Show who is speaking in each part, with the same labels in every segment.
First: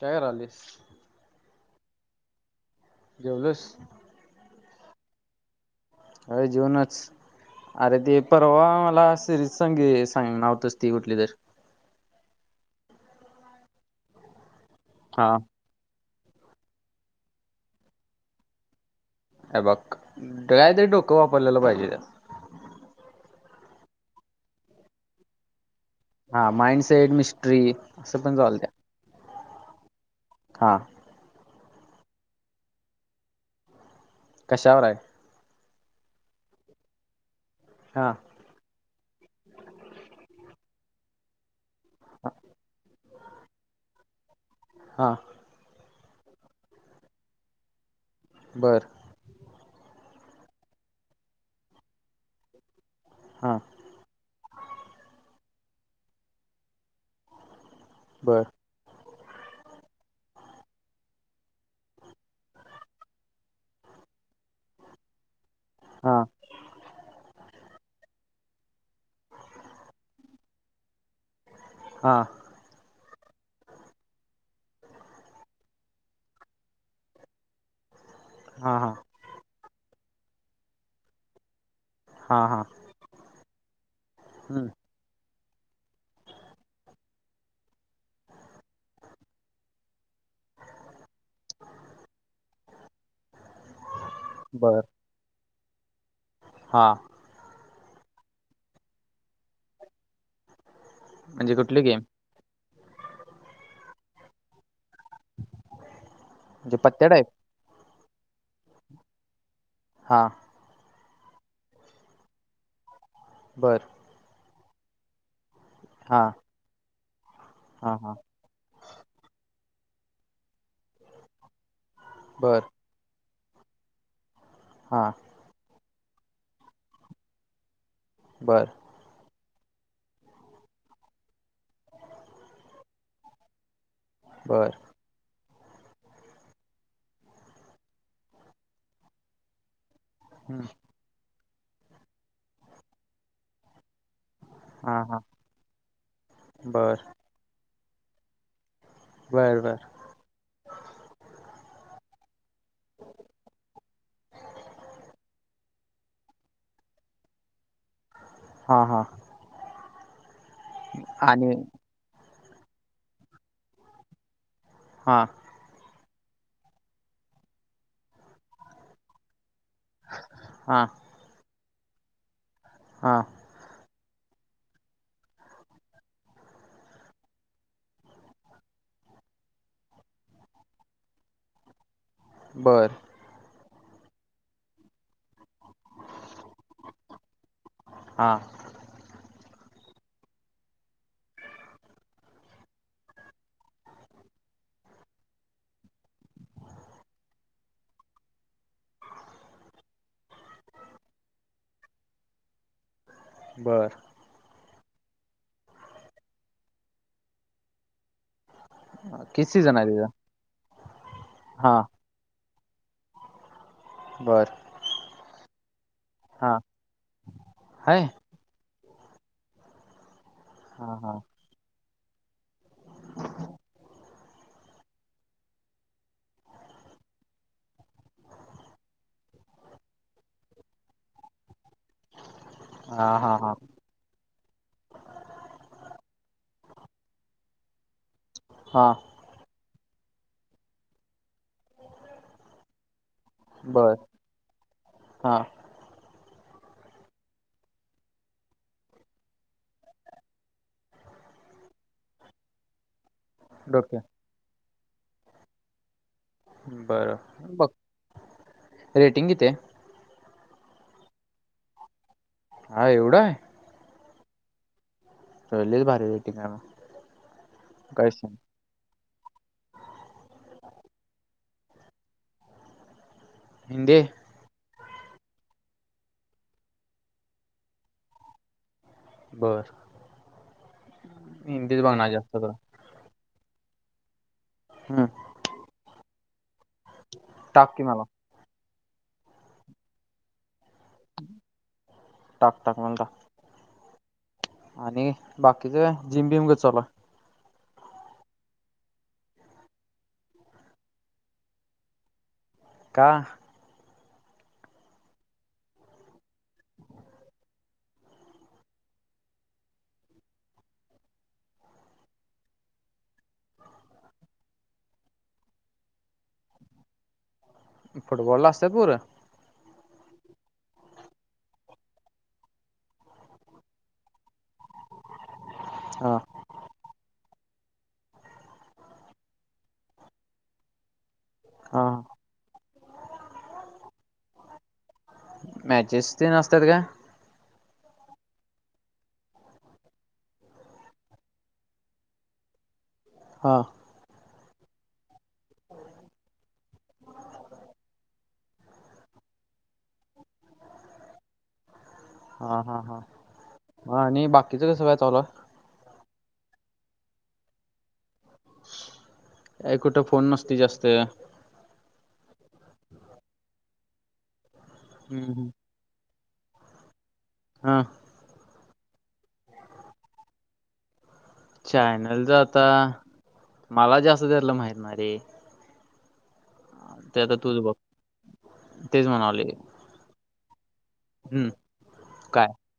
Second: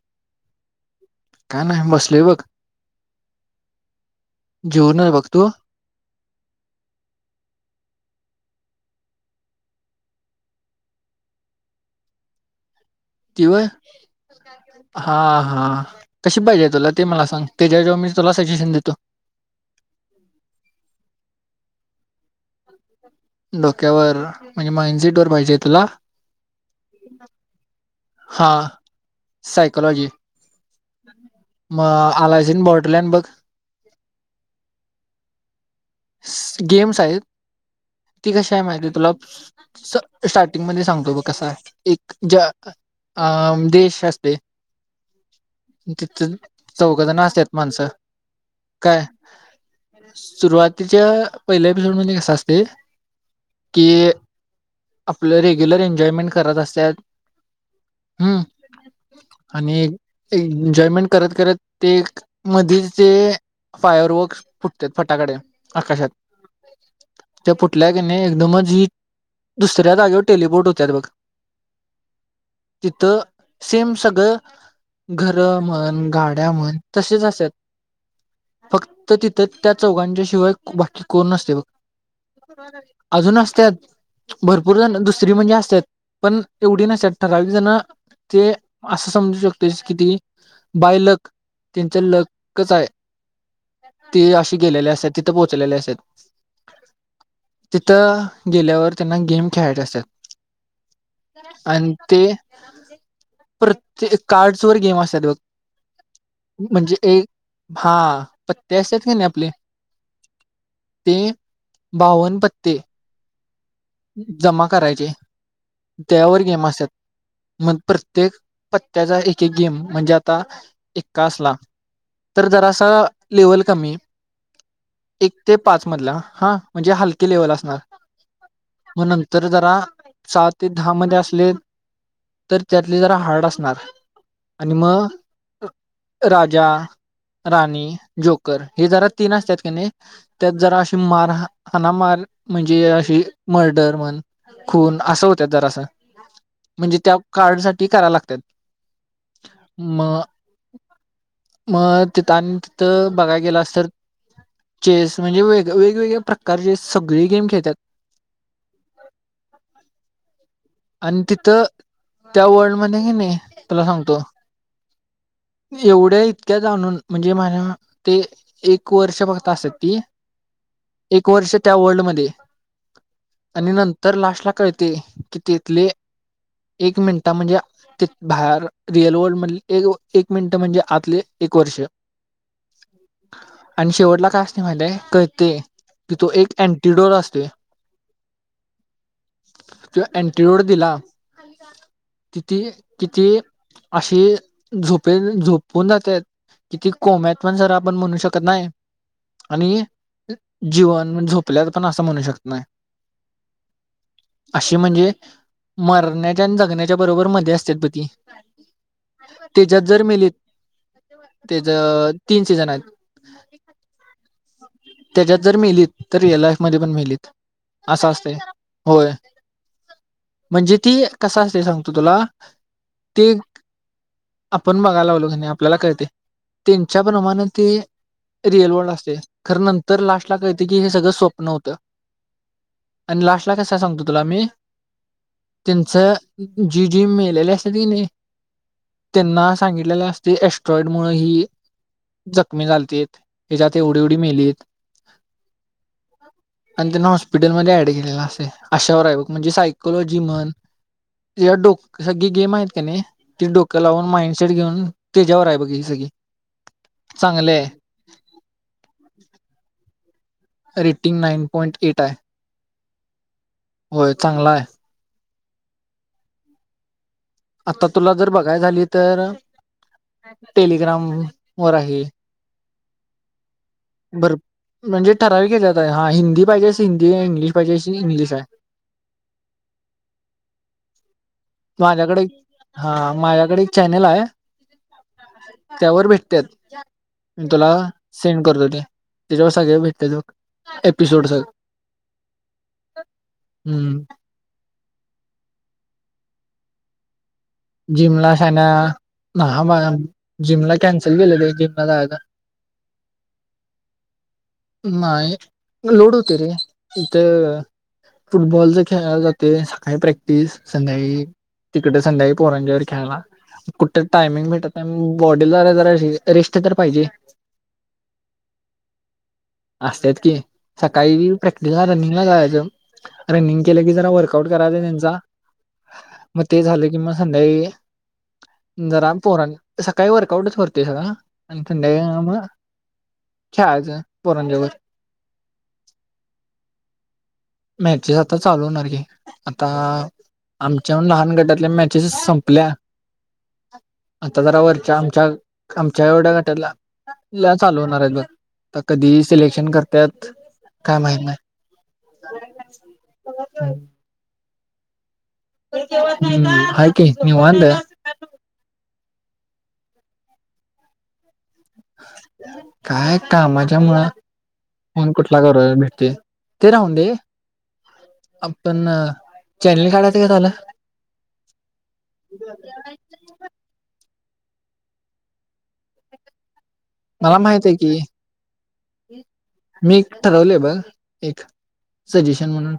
Speaker 1: काय करालीस
Speaker 2: का नाही आहे बसले बघ
Speaker 1: जेवलोस
Speaker 2: जोरन बघतो
Speaker 1: अ जऊनच [unintelligible] अरे ते परवा मला सिरीज सांग सांग नाव्हतच ती कुठली तर [inaudible]
Speaker 2: कय हा हा कशी पाहिजे तुला ते मला सांग त्याच्या जेव्हा मी तुला सजेशन देतो
Speaker 1: अ बघ कायतरी डोकं वापरलेलं पाहिजे त्या
Speaker 2: डोक्यावर म्हणजे मानझिट वर पाहिजे तुला
Speaker 1: हा माइंडसेट मिस्ट्री असं पण
Speaker 2: हा
Speaker 1: चालत
Speaker 2: सायकोलॉजी
Speaker 1: हा
Speaker 2: म आलायसीन बॉटलन बघ
Speaker 1: कशावरय
Speaker 2: गेम्स आहेत
Speaker 1: हा
Speaker 2: ती कशी आहे माहिती तुला स्टार्टिंग मध्ये सांगतो ब कसा आहे एक ज अ देश अस असते
Speaker 1: हा
Speaker 2: तिथं चौघदाण असत आहेत माणसं
Speaker 1: बर
Speaker 2: काय सुरुवातीच्या पहिल्या एपिसोड म्हणजे कसा असते
Speaker 1: हा
Speaker 2: की आपलं रेग्युलर एन्जॉयमेंट करत असत
Speaker 1: बर
Speaker 2: आणि एन्जॉयमेंट करत करत ते मधचे फायर वर्क्स फटते फटाकडे आकाशात
Speaker 1: हा
Speaker 2: ते कुठल्या क नाही एकदमची दुसऱ्या जागेवर टेलपोर्ट होतत बघ
Speaker 1: हा
Speaker 2: तिथं सेम सगळं घर म्हण गाड्या म्हण तसेच असत
Speaker 1: हा हा
Speaker 2: फक्त तिथं त्या चौघांच्या शिवाय बाकी कोण नसते
Speaker 1: हा हा
Speaker 2: अजूनच त्यात
Speaker 1: हम्म
Speaker 2: भरपूर जण दुस स्त्री म्हणजे असतात पण तेवढी नसतात ठकावी जण ते असं समजू शकते किती बायलक त्यांचा लकच आहे ते अे
Speaker 1: बर
Speaker 2: गेलेले असत आहेत तिथे पोहोचलेले अस आहेत
Speaker 1: हा
Speaker 2: तिथं गेल्यावर त्यांना गेम खेळायचे असतात
Speaker 1: म्हणजे कुठली
Speaker 2: आणि
Speaker 1: गेम
Speaker 2: ते प्रत्येक कार्ड वर गेम अस घ म्हणजे
Speaker 1: पत्त्या
Speaker 2: एक
Speaker 1: टाईप
Speaker 2: हा पत्ते असतात का नाही आपले-
Speaker 1: हा-
Speaker 2: ते बावन पत्ते-
Speaker 1: बरं-
Speaker 2: जमा करायचे
Speaker 1: हा
Speaker 2: त्यावर गेम असत मग
Speaker 1: हा हा
Speaker 2: प्रत्येक- पत्त्याचा एक- एक गेम म्हणजे आता एक्का असला तर
Speaker 1: बर
Speaker 2: जरा असा- लेवल कमी
Speaker 1: हा
Speaker 2: एक ते पाच मधला हा म्हणजे हलकी लेवल असणार-
Speaker 1: बर-
Speaker 2: तर जरा सहा ते दहा मध्ये असले तर त्यातले जरा हार्ड असणार-
Speaker 1: बर
Speaker 2: आणि मग- राजा राणी जोकर हे जरा तीन असतात कनायी त्यात
Speaker 1: हम्म
Speaker 2: जरा अशी मार -हाणा -मार म्हणजे अशी मर्डर म्हण- खून
Speaker 1: हा हा
Speaker 2: असं होत्यात जरा सं
Speaker 1: बर
Speaker 2: म्हणजे त्या कार्ड साठी कराय लागत्यात-
Speaker 1: बर -बर-
Speaker 2: मग तिथ आणि तिथं बघायला गेलास तर चेस म्हणजे वे- वेगवेगळ्या प्रकारचे सगळे गेम खेळत्यात
Speaker 1: हा -हा-
Speaker 2: आणि तिथं त्या वर्ल्ड मध्ये हेनाय तुला सांगतो-
Speaker 1: हा-
Speaker 2: एवढ्या इतक्या जाणून म्हणजे माझ्या ते एक वर्ष बघत असल- ती
Speaker 1: हा
Speaker 2: एक वर्ष त्या वर्ल्ड मध्ये
Speaker 1: हा
Speaker 2: आणि नंत- तर लास्टला काळतय की तिथले- एक मिनिट म्हणजे बाहेर रिअल वर्ल्ड मध एक मिनिटं म्हणजे आतले एक वर्ष-
Speaker 1: बर
Speaker 2: आणि शेवटला काय असते माहितय कते तिथो एक अँटीडोर असतोय-
Speaker 1: हा-
Speaker 2: तिो अँट्री रोड दिला तिथे तीथे - अशी झोपे झोपून जात्यात [inaudible] किती कोम्यात पण सर आपण म्हणू शकत नाही आणि जीवन झोपल्यात पण असं म्हणू शकत नाही
Speaker 1: बरं-
Speaker 2: अशी म्हणजे मरण्याच्या आणि जगण्याच्या बरोबर मध्ये असतात पती
Speaker 1: किसी जन आहे तीत-
Speaker 2: त्यज तीन सीझन आहेत
Speaker 1: बरं-
Speaker 2: त्याच्यात जर मिेलीत तर रिअल लाईफ मध्ये पण मिेलीत
Speaker 1: आहे
Speaker 2: असं असतंय- होय म्हणजे
Speaker 1: हा
Speaker 2: ती
Speaker 1: हा
Speaker 2: कस असते सांग- तुला ते - आपण बघायला लावलो कि नाही आपल्याला कळते त्यांच्या प्रमाणे ते- रिअल वर्ल्ड असते खरं नंतर लास्टला काळत की हे सगळं स्वप्न होतं
Speaker 1: हा
Speaker 2: आणि
Speaker 1: हा
Speaker 2: लास्ट
Speaker 1: हा
Speaker 2: ला कसा सांगतो तुला मी तीनच- जी जी मेलेले असतेति कनाय
Speaker 1: हा
Speaker 2: त्यांना सांगितलेलं- ती एस्टोज
Speaker 1: बर
Speaker 2: ती मीलीत-
Speaker 1: हा
Speaker 2: आणि त्यांना हॉस्पिटलमध्ये ऍड केलेल असेते अशावर आहे बग म्हणजे सायकोलॉजी म्हण- या डोक सगळी गेम आहेत की नाही- ती डोक
Speaker 1: डोके
Speaker 2: लावून माइंडसेट घेऊन त्याच्यावर आहे बघ ही सगळी- चांगली
Speaker 1: बरं बघ
Speaker 2: आहे
Speaker 1: रेटिंग कितीे-
Speaker 2: रेटिंग नाईन पॉइंट एट आहे-
Speaker 1: हा एवढा आहे-
Speaker 2: होय चांगला आहे
Speaker 1: चले भारी वेटिंग ना
Speaker 2: आता तुला जर बघाय झाली तर टेलिग्राम वर आहे
Speaker 1: हंदे
Speaker 2: भर म्हणजे ठराव के जात आहे हा हिंदी पाहिजे हिंदी इंग्लिश पाहिजेशी इंग्लिश आहे.
Speaker 1: बर! हिंदीच बघणार
Speaker 2: माझ्याकडे
Speaker 1: जास्त करून
Speaker 2: हा माझ्याकडे एक चॅनल आहे
Speaker 1: हम्म,
Speaker 2: त्यावर भेटतात. मी तुला
Speaker 1: टाक की मला
Speaker 2: सेंड करतो ते, त्याच्यावर सगळे भेटतात बघ. एपिसोड सगळे
Speaker 1: टक टाक म्हणता.
Speaker 2: हम्म!
Speaker 1: आणि बाकीच जिम बिम ग चाला.
Speaker 2: जिमलासना जिमला कॅन्सल केलं ते जिमला जायाला.
Speaker 1: का?
Speaker 2: नाही लोड होते ते. फुटबॉलच खेळला जाते सकाळी प्रॅक्टिस संध्याळी तिकट संध्याळी पोरांच्या बरोबर खेळायला. कुठ टायमिंग भेटत बॉडीला जरा रिस्ट तर पाहिजे.
Speaker 1: फुटबॉला असतात पोर?
Speaker 2: असतात की सकाळी प्रॅक्टिसला रनिंगला जायचं, रनिंग केलं की जरा वर्कआउट, करायच त्यांचा
Speaker 1: हा
Speaker 2: मग ते झालं की मग संडे जरा पोर सकाळी वर्कआउटच भरते सगं आणि
Speaker 1: हा
Speaker 2: थंड्या म छाळाचं पोरांजवर.
Speaker 1: मॅचेस ते असतात का?
Speaker 2: मॅचेस आता चालू होणार की आता आमच्या लहान गटातले मॅच ज संपल्या.
Speaker 1: हा
Speaker 2: आता जरा वरच्या आमच्या आमच्या एवढ्या गटाला ल चालू होणार आहेत बघ कधी सिलेक्शन करतत काय माहीत नाही.
Speaker 1: हा हा हा आणि बाकीचं कसं काय चालू आहे.
Speaker 2: हम्म हाय की निवांत.
Speaker 1: कुठं फोन नसती जास्त.
Speaker 2: काय कामाच्या मुळं फोन कुठला
Speaker 1: हम्म.
Speaker 2: कर भेटतोय. ते राहू दे,
Speaker 1: हा
Speaker 2: आपण चॅनल काढयचं का झालं.
Speaker 1: चॅनलच आता मला जास्त त्यालं माहितनाही रे. ते आता
Speaker 2: मला
Speaker 1: तूच
Speaker 2: माहित आहे
Speaker 1: बघ
Speaker 2: की
Speaker 1: तेच म्हणालोय
Speaker 2: मी ठरवले आहे बर. एक
Speaker 1: हम्म काय
Speaker 2: सजेशन म्हणून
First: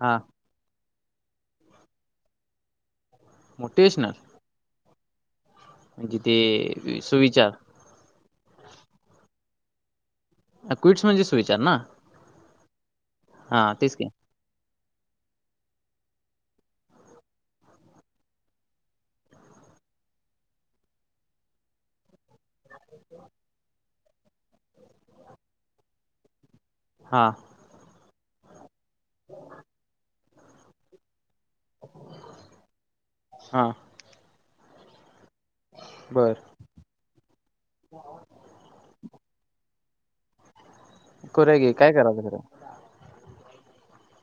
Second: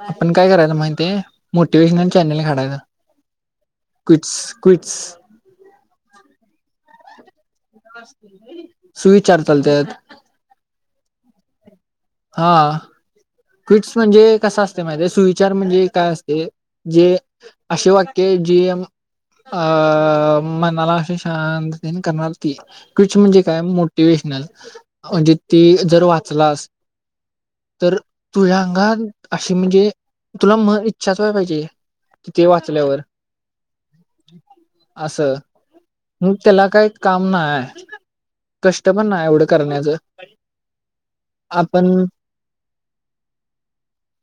Speaker 1: हा
Speaker 2: आपण काय करायला माहि ते मोटिवेशनल चॅनल काढायचा
Speaker 1: मोटिवेशनल
Speaker 2: क्विंट्स, क्विंट्स
Speaker 1: म्हणजे ते सुविचार
Speaker 2: सुविचार चालतत.
Speaker 1: क्विट्स म्हणजे सुविचार ना?
Speaker 2: हा
Speaker 1: हा तेच
Speaker 2: क्विट्स
Speaker 1: की
Speaker 2: म्हणजे कसं असत. सुविचार म्हणजे काय असते जे असे वाक्य जीम अ मनाला असे शांत दिन करणार, क्विंट्स म्हणजे काय मोटिवे्शनल म्हणजे ते जर वाचलास
Speaker 1: हा
Speaker 2: तर तुझ्या अंगात अशी म्हणजे तुला म इच्छा पाहिजे किती वाचल्यावर
Speaker 1: हा
Speaker 2: असं.
Speaker 1: बर
Speaker 2: मग त्याला काही काम नाही कष्ट पण नाही. एवढ कर
Speaker 1: करूया की काय करा खरं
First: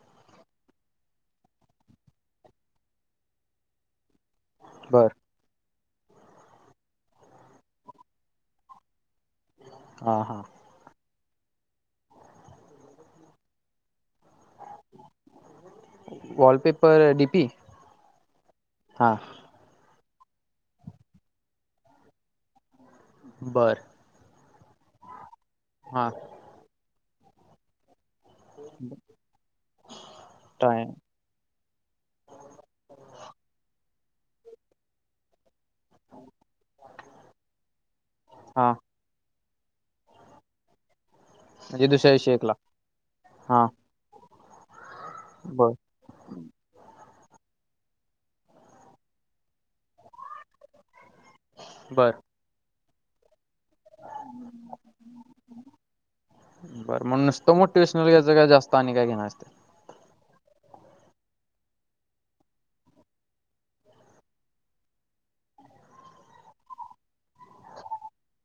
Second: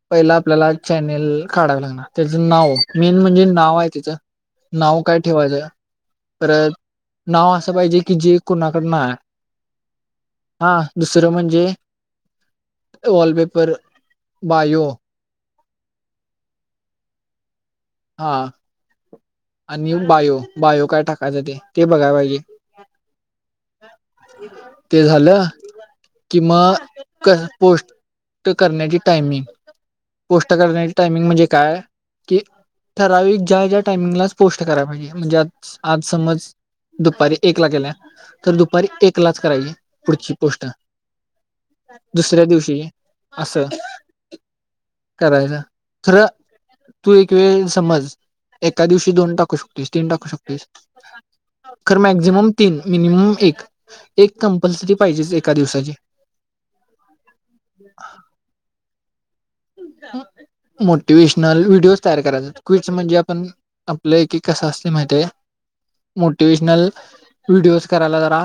Speaker 2: पहिला आपल्याला चॅनेल काढावे लागणार त्याचं नाव मेन म्हणजे नाव आहे तिचंहा नाव
Speaker 1: बर
Speaker 2: काय ठेवायचं परत नाव असं पाहिजे की जे कोणाकड नाय.
Speaker 1: हा हा.
Speaker 2: दुसरं म्हणजे wallpaper bio
Speaker 1: wallpaper D P.
Speaker 2: हा आनिल बायो बायो काय टाकायचं ते ते बघाय पाहिजे.
Speaker 1: बर
Speaker 2: ते झालं
Speaker 1: हा
Speaker 2: कि म कस पोस्ट पोष्ट करण्याची टायमिंग पोष्ट
Speaker 1: टाय
Speaker 2: करण्याची टायमिंग म्हणजे काय कि ठरावीक ज्या ज्या टाइमिंगलाच पोस्ट कराय पाहिजे म्हणजे आत आज समज दुपारी एक ला केला तर
Speaker 1: हा
Speaker 2: दुपारी एक लाच करायची पुढची पोस्ट.
Speaker 1: म्हणजे विषयी
Speaker 2: दुसऱ्या
Speaker 1: एकला
Speaker 2: दिवशी आसं
Speaker 1: हा
Speaker 2: करायला
Speaker 1: बर
Speaker 2: खरं तू एक वेळेस समज एका दिवशी दोन टाकू शकतेस तीन टाकू शकतेस. खर
Speaker 1: बर
Speaker 2: मॅक्झिमम तीन मिनिमम एक. एक कंपल्सरी पाहिजेच एका दिवसाची.
Speaker 1: पाणी काय घेनार.
Speaker 2: अ त मोटिवे्शनल व्हिडिओज तयार करायचात क्विट् म्हणजे आपण आपलं की कसं असते माहितेय. मोटिवेशनल व्हिडिओज करायला जरा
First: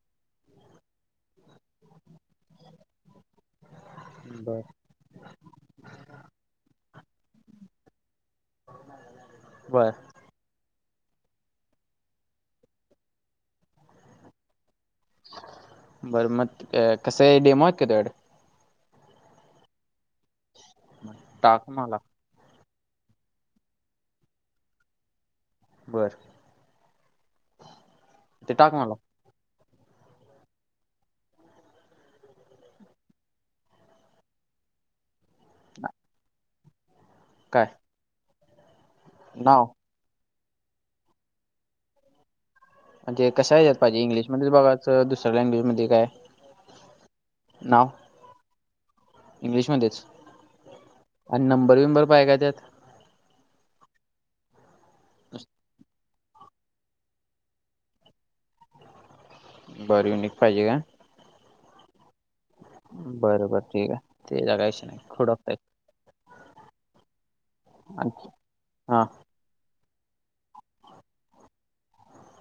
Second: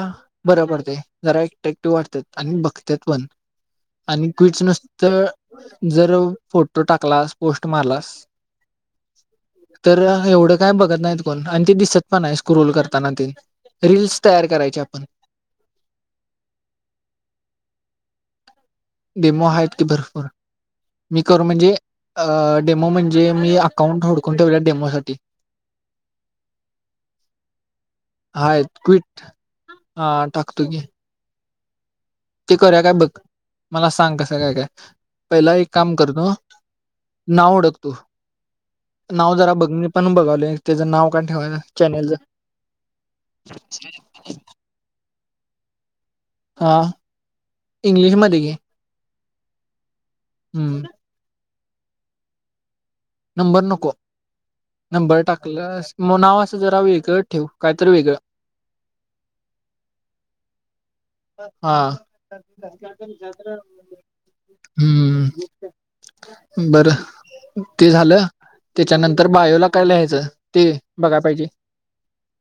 Speaker 2: बरं पडतय जरा एकटॅक्टिव्ह वाटतेत. आणि बघत्यात पण.
Speaker 1: [inaudible]
Speaker 2: आणि
Speaker 1: बरं
Speaker 2: क्विच नसत जर फोटो टाकलास पोस्ट मारलास
Speaker 1: बर
Speaker 2: तर एवढं काय बघत नाहीत कोण आणि ते दिसत पण आहे स्क्रोल करताना ते रिल्स तयार करायचे आपण.
Speaker 1: बरं मत अ कस आहे. डेमो आहेत का तुयाकडं
Speaker 2: डेमो आहेत की भरपूर मी करू म्हणजे
Speaker 1: टाक मला
Speaker 2: अ डेमो म्हणजे मी अकाउंट हू डकून ठेवलं डेमो साठी.
Speaker 1: बरं.
Speaker 2: हायेत
Speaker 1: मला
Speaker 2: क्विट हा टाकतो की. ते करू काय बघ मला सांग कसं काय काय पहिला एक काम करतो. नाव
Speaker 1: काय
Speaker 2: ओडखतो नाव जरा बघ पण बगायलोय. त्याचं नाव काण ठेवाय चॅनेलचं?
Speaker 1: म्हणजे कस आहे यात पाहिजे इंग्लिशमध्येच बघाचं दुसऱ्या लँग्वेजमध्ये काय?
Speaker 2: हा
Speaker 1: नाव
Speaker 2: इंग्लिशमध्ये गे.
Speaker 1: इंग्लिशमध्येच.
Speaker 2: हम्म.
Speaker 1: अनं नंबर विंबर पाये काय त्यात?
Speaker 2: नंबर नको नंबर टाकलंस मुणावा असं जरा वेगळं ठेवू कायतर वेगळं
Speaker 1: बर नीट पाहिजे का?
Speaker 2: हा,
Speaker 1: बरं बरं ठीक आहे ते जगायचं नाही थोडं
Speaker 2: हम्म. बरं ते
Speaker 1: आणि
Speaker 2: झालं
Speaker 1: हां
Speaker 2: त्याच्यानंतर बायोला काय ल्याहचं ते बघा पाहिजे.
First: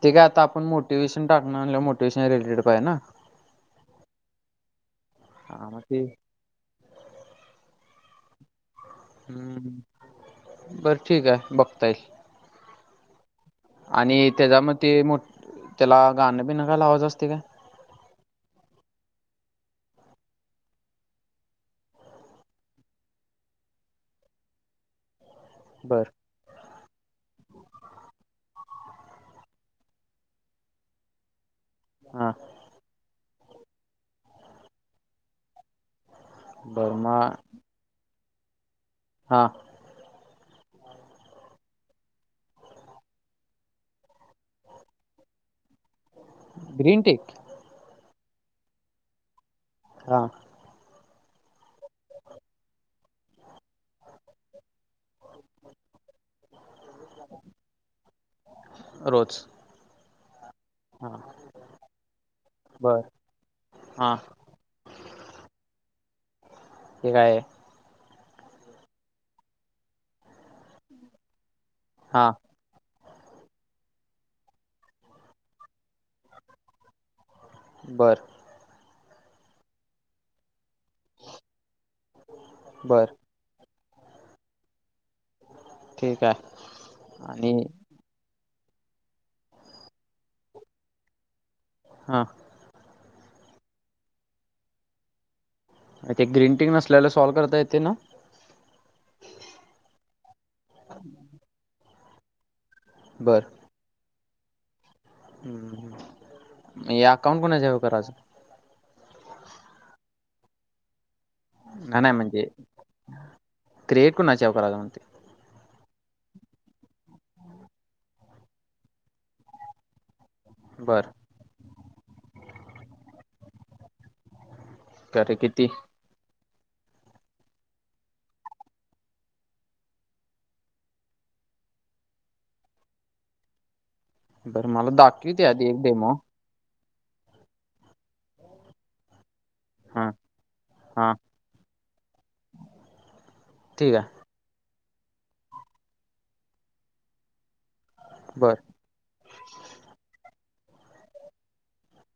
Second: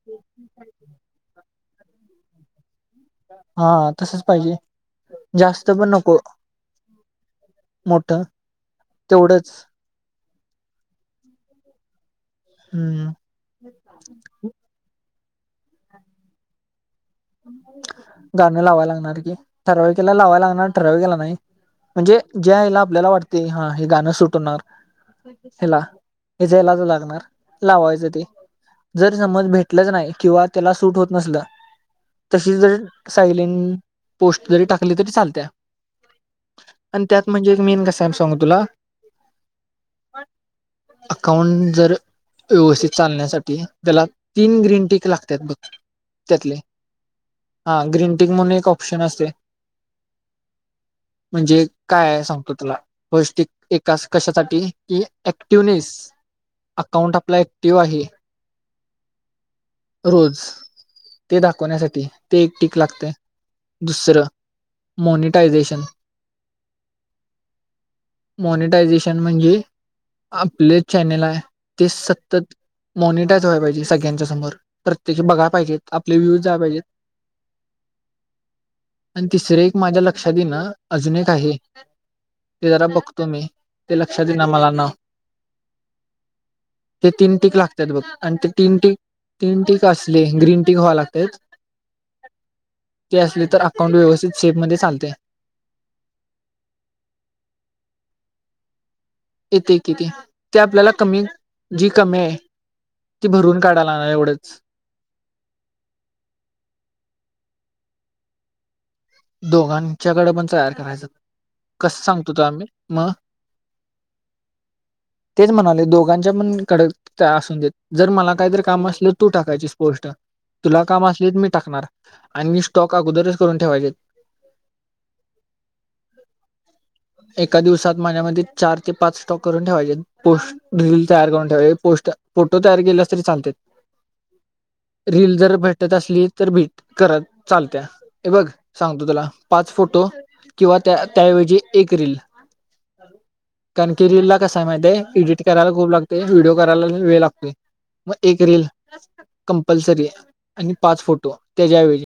Speaker 1: ते काय आता आपण मोटिवे्शन टाकणं म्हणल्याव मोटिवेशन रेड रिड पाये ना.
Speaker 2: हा तसच पाहिजे. जास्त
Speaker 1: हां मग
Speaker 2: पण
Speaker 1: ते
Speaker 2: नको. मोठं. तेवढंच
Speaker 1: हम्म, बर ठीक आहे बघता येईल.
Speaker 2: हम्म
Speaker 1: आणि त्याच्यामधे ते मोठ त्याला गाणं बिणं काय लावायचं अस
Speaker 2: गाण लावायला लागणार की, ठराविक येला लावायला लागणार ठराविक याला नाही. म्हणजे ज्या यायला, आपल्याला वाटतय हा हे गाणं सुटणार हीला
Speaker 1: बर
Speaker 2: इजला ला, ला लावायच ते जर समज भेटलंच नाही, किंवा त्याला सूट होत नसल
Speaker 1: हा
Speaker 2: तशी जर सायलेंट पोस्ट, जरी टाकली तरी चालत्या
Speaker 1: बर
Speaker 2: आणि त्यात
Speaker 1: मग
Speaker 2: म्हणजे, एक मेन कसय सांगू तुला
Speaker 1: [inaudible]
Speaker 2: अकाउंट जर व्यवस्थित चालण्यासाठी, त्याला तीन ग्रीन टीक लागतात बघ त्यातले
Speaker 1: ग्रीन टिक
Speaker 2: ग्रीनटिंक म्हणून एक ऑप्शन असते
Speaker 1: हा!
Speaker 2: म्हणजे काय आहे, सांगतो तुला फस्ट स्टिक एकास कशासाठी की ऍक्टिवनेस, अकाउंट आपला ऍक्टिव्ह आहे
Speaker 1: रोज
Speaker 2: रोज
Speaker 1: हा
Speaker 2: ते दाखवण्यासाठी ते एक टीक
Speaker 1: बर
Speaker 2: लागते,
Speaker 1: हा
Speaker 2: दुसरं मॉनिटायझेशन
Speaker 1: हे कायआहे?
Speaker 2: मॉनिटायझेशन म्हणजे आपले चॅनेल आह,. ते
Speaker 1: हा
Speaker 2: सतत मॉनिटायज व्हाय पाहिजे सगळ्यांच्या समोर प्रत्येकी बघाला पाहिजेत, आपले व्ह्यूज जायला पाहिजेत
Speaker 1: बरं
Speaker 2: आणि तिसरे एक माझ्या लक्षात येई ना अजून एक आहे ते जरा
Speaker 1: बर
Speaker 2: बघतो मी, ते लक्षात येइना मला नाव
Speaker 1: ठीक आहे
Speaker 2: ते तीन
Speaker 1: आणि
Speaker 2: टिक लागतात बघ आणि ते तीन टीक, तीन टीक, असली ग्रीन टीक व्हाय लागत
Speaker 1: हा!
Speaker 2: ते असले तर अकाउंट व्यवस्थित सेफ मध्ये चालतय
Speaker 1: ते ग्रीन टीक नसल्याला सॉल्व करता येते ना
Speaker 2: येथे किती ते आपल्याला कमी जी कमी आहे. ती
Speaker 1: बर
Speaker 2: भरून काढाला ना एवढंच
Speaker 1: हे अकाउंट कोणाच्याव करायचं?
Speaker 2: दोघांच्याकड पण तयार करायचं
Speaker 1: नाही
Speaker 2: कस
Speaker 1: नाही
Speaker 2: सांगतो तो
Speaker 1: म्हणजे
Speaker 2: आम्ही, म
Speaker 1: क्रिएट कोणाच्या हेव करायचं म्हणते
Speaker 2: तेच म्हणाले दोघ ज्यांच्या पण कड त्या असून देत जर मला काहीतरी काम असलं तू टाकायची स्पोष्ट तुला काम
Speaker 1: बर
Speaker 2: असले मी टाकणार, आणि स्टॉक अगोदरच करून ठेवायचे.
Speaker 1: तरी किती?
Speaker 2: एका दिवसात माझ्या मते चार, ते पाच, स्टॉक करून ठेवायचे. पोस्ट रील तयार करून ठेवायचे पोस्ट फोटो तयार केलास तरी चालतय
Speaker 1: बरं मला दाखवी
Speaker 2: रील
Speaker 1: ते
Speaker 2: जर
Speaker 1: आधी एक
Speaker 2: भेटत
Speaker 1: डेमो
Speaker 2: असली तर भेट करत. चालत्या हे बघ सांगतो तुला. पाच फोटो,
Speaker 1: हां
Speaker 2: किंवा
Speaker 1: हां
Speaker 2: त्याऐवजी एक रील कारण
Speaker 1: ठीक
Speaker 2: की
Speaker 1: आहे
Speaker 2: रील ला कसा आहे माहितीय आहे, एडिट करायला खूप लागतय व्हिडिओ करायला वेळ लागतोय म एक
Speaker 1: बरं
Speaker 2: रील कंपल्सरी आहे, आणि पाच फोटो त्याच्या ऐवजी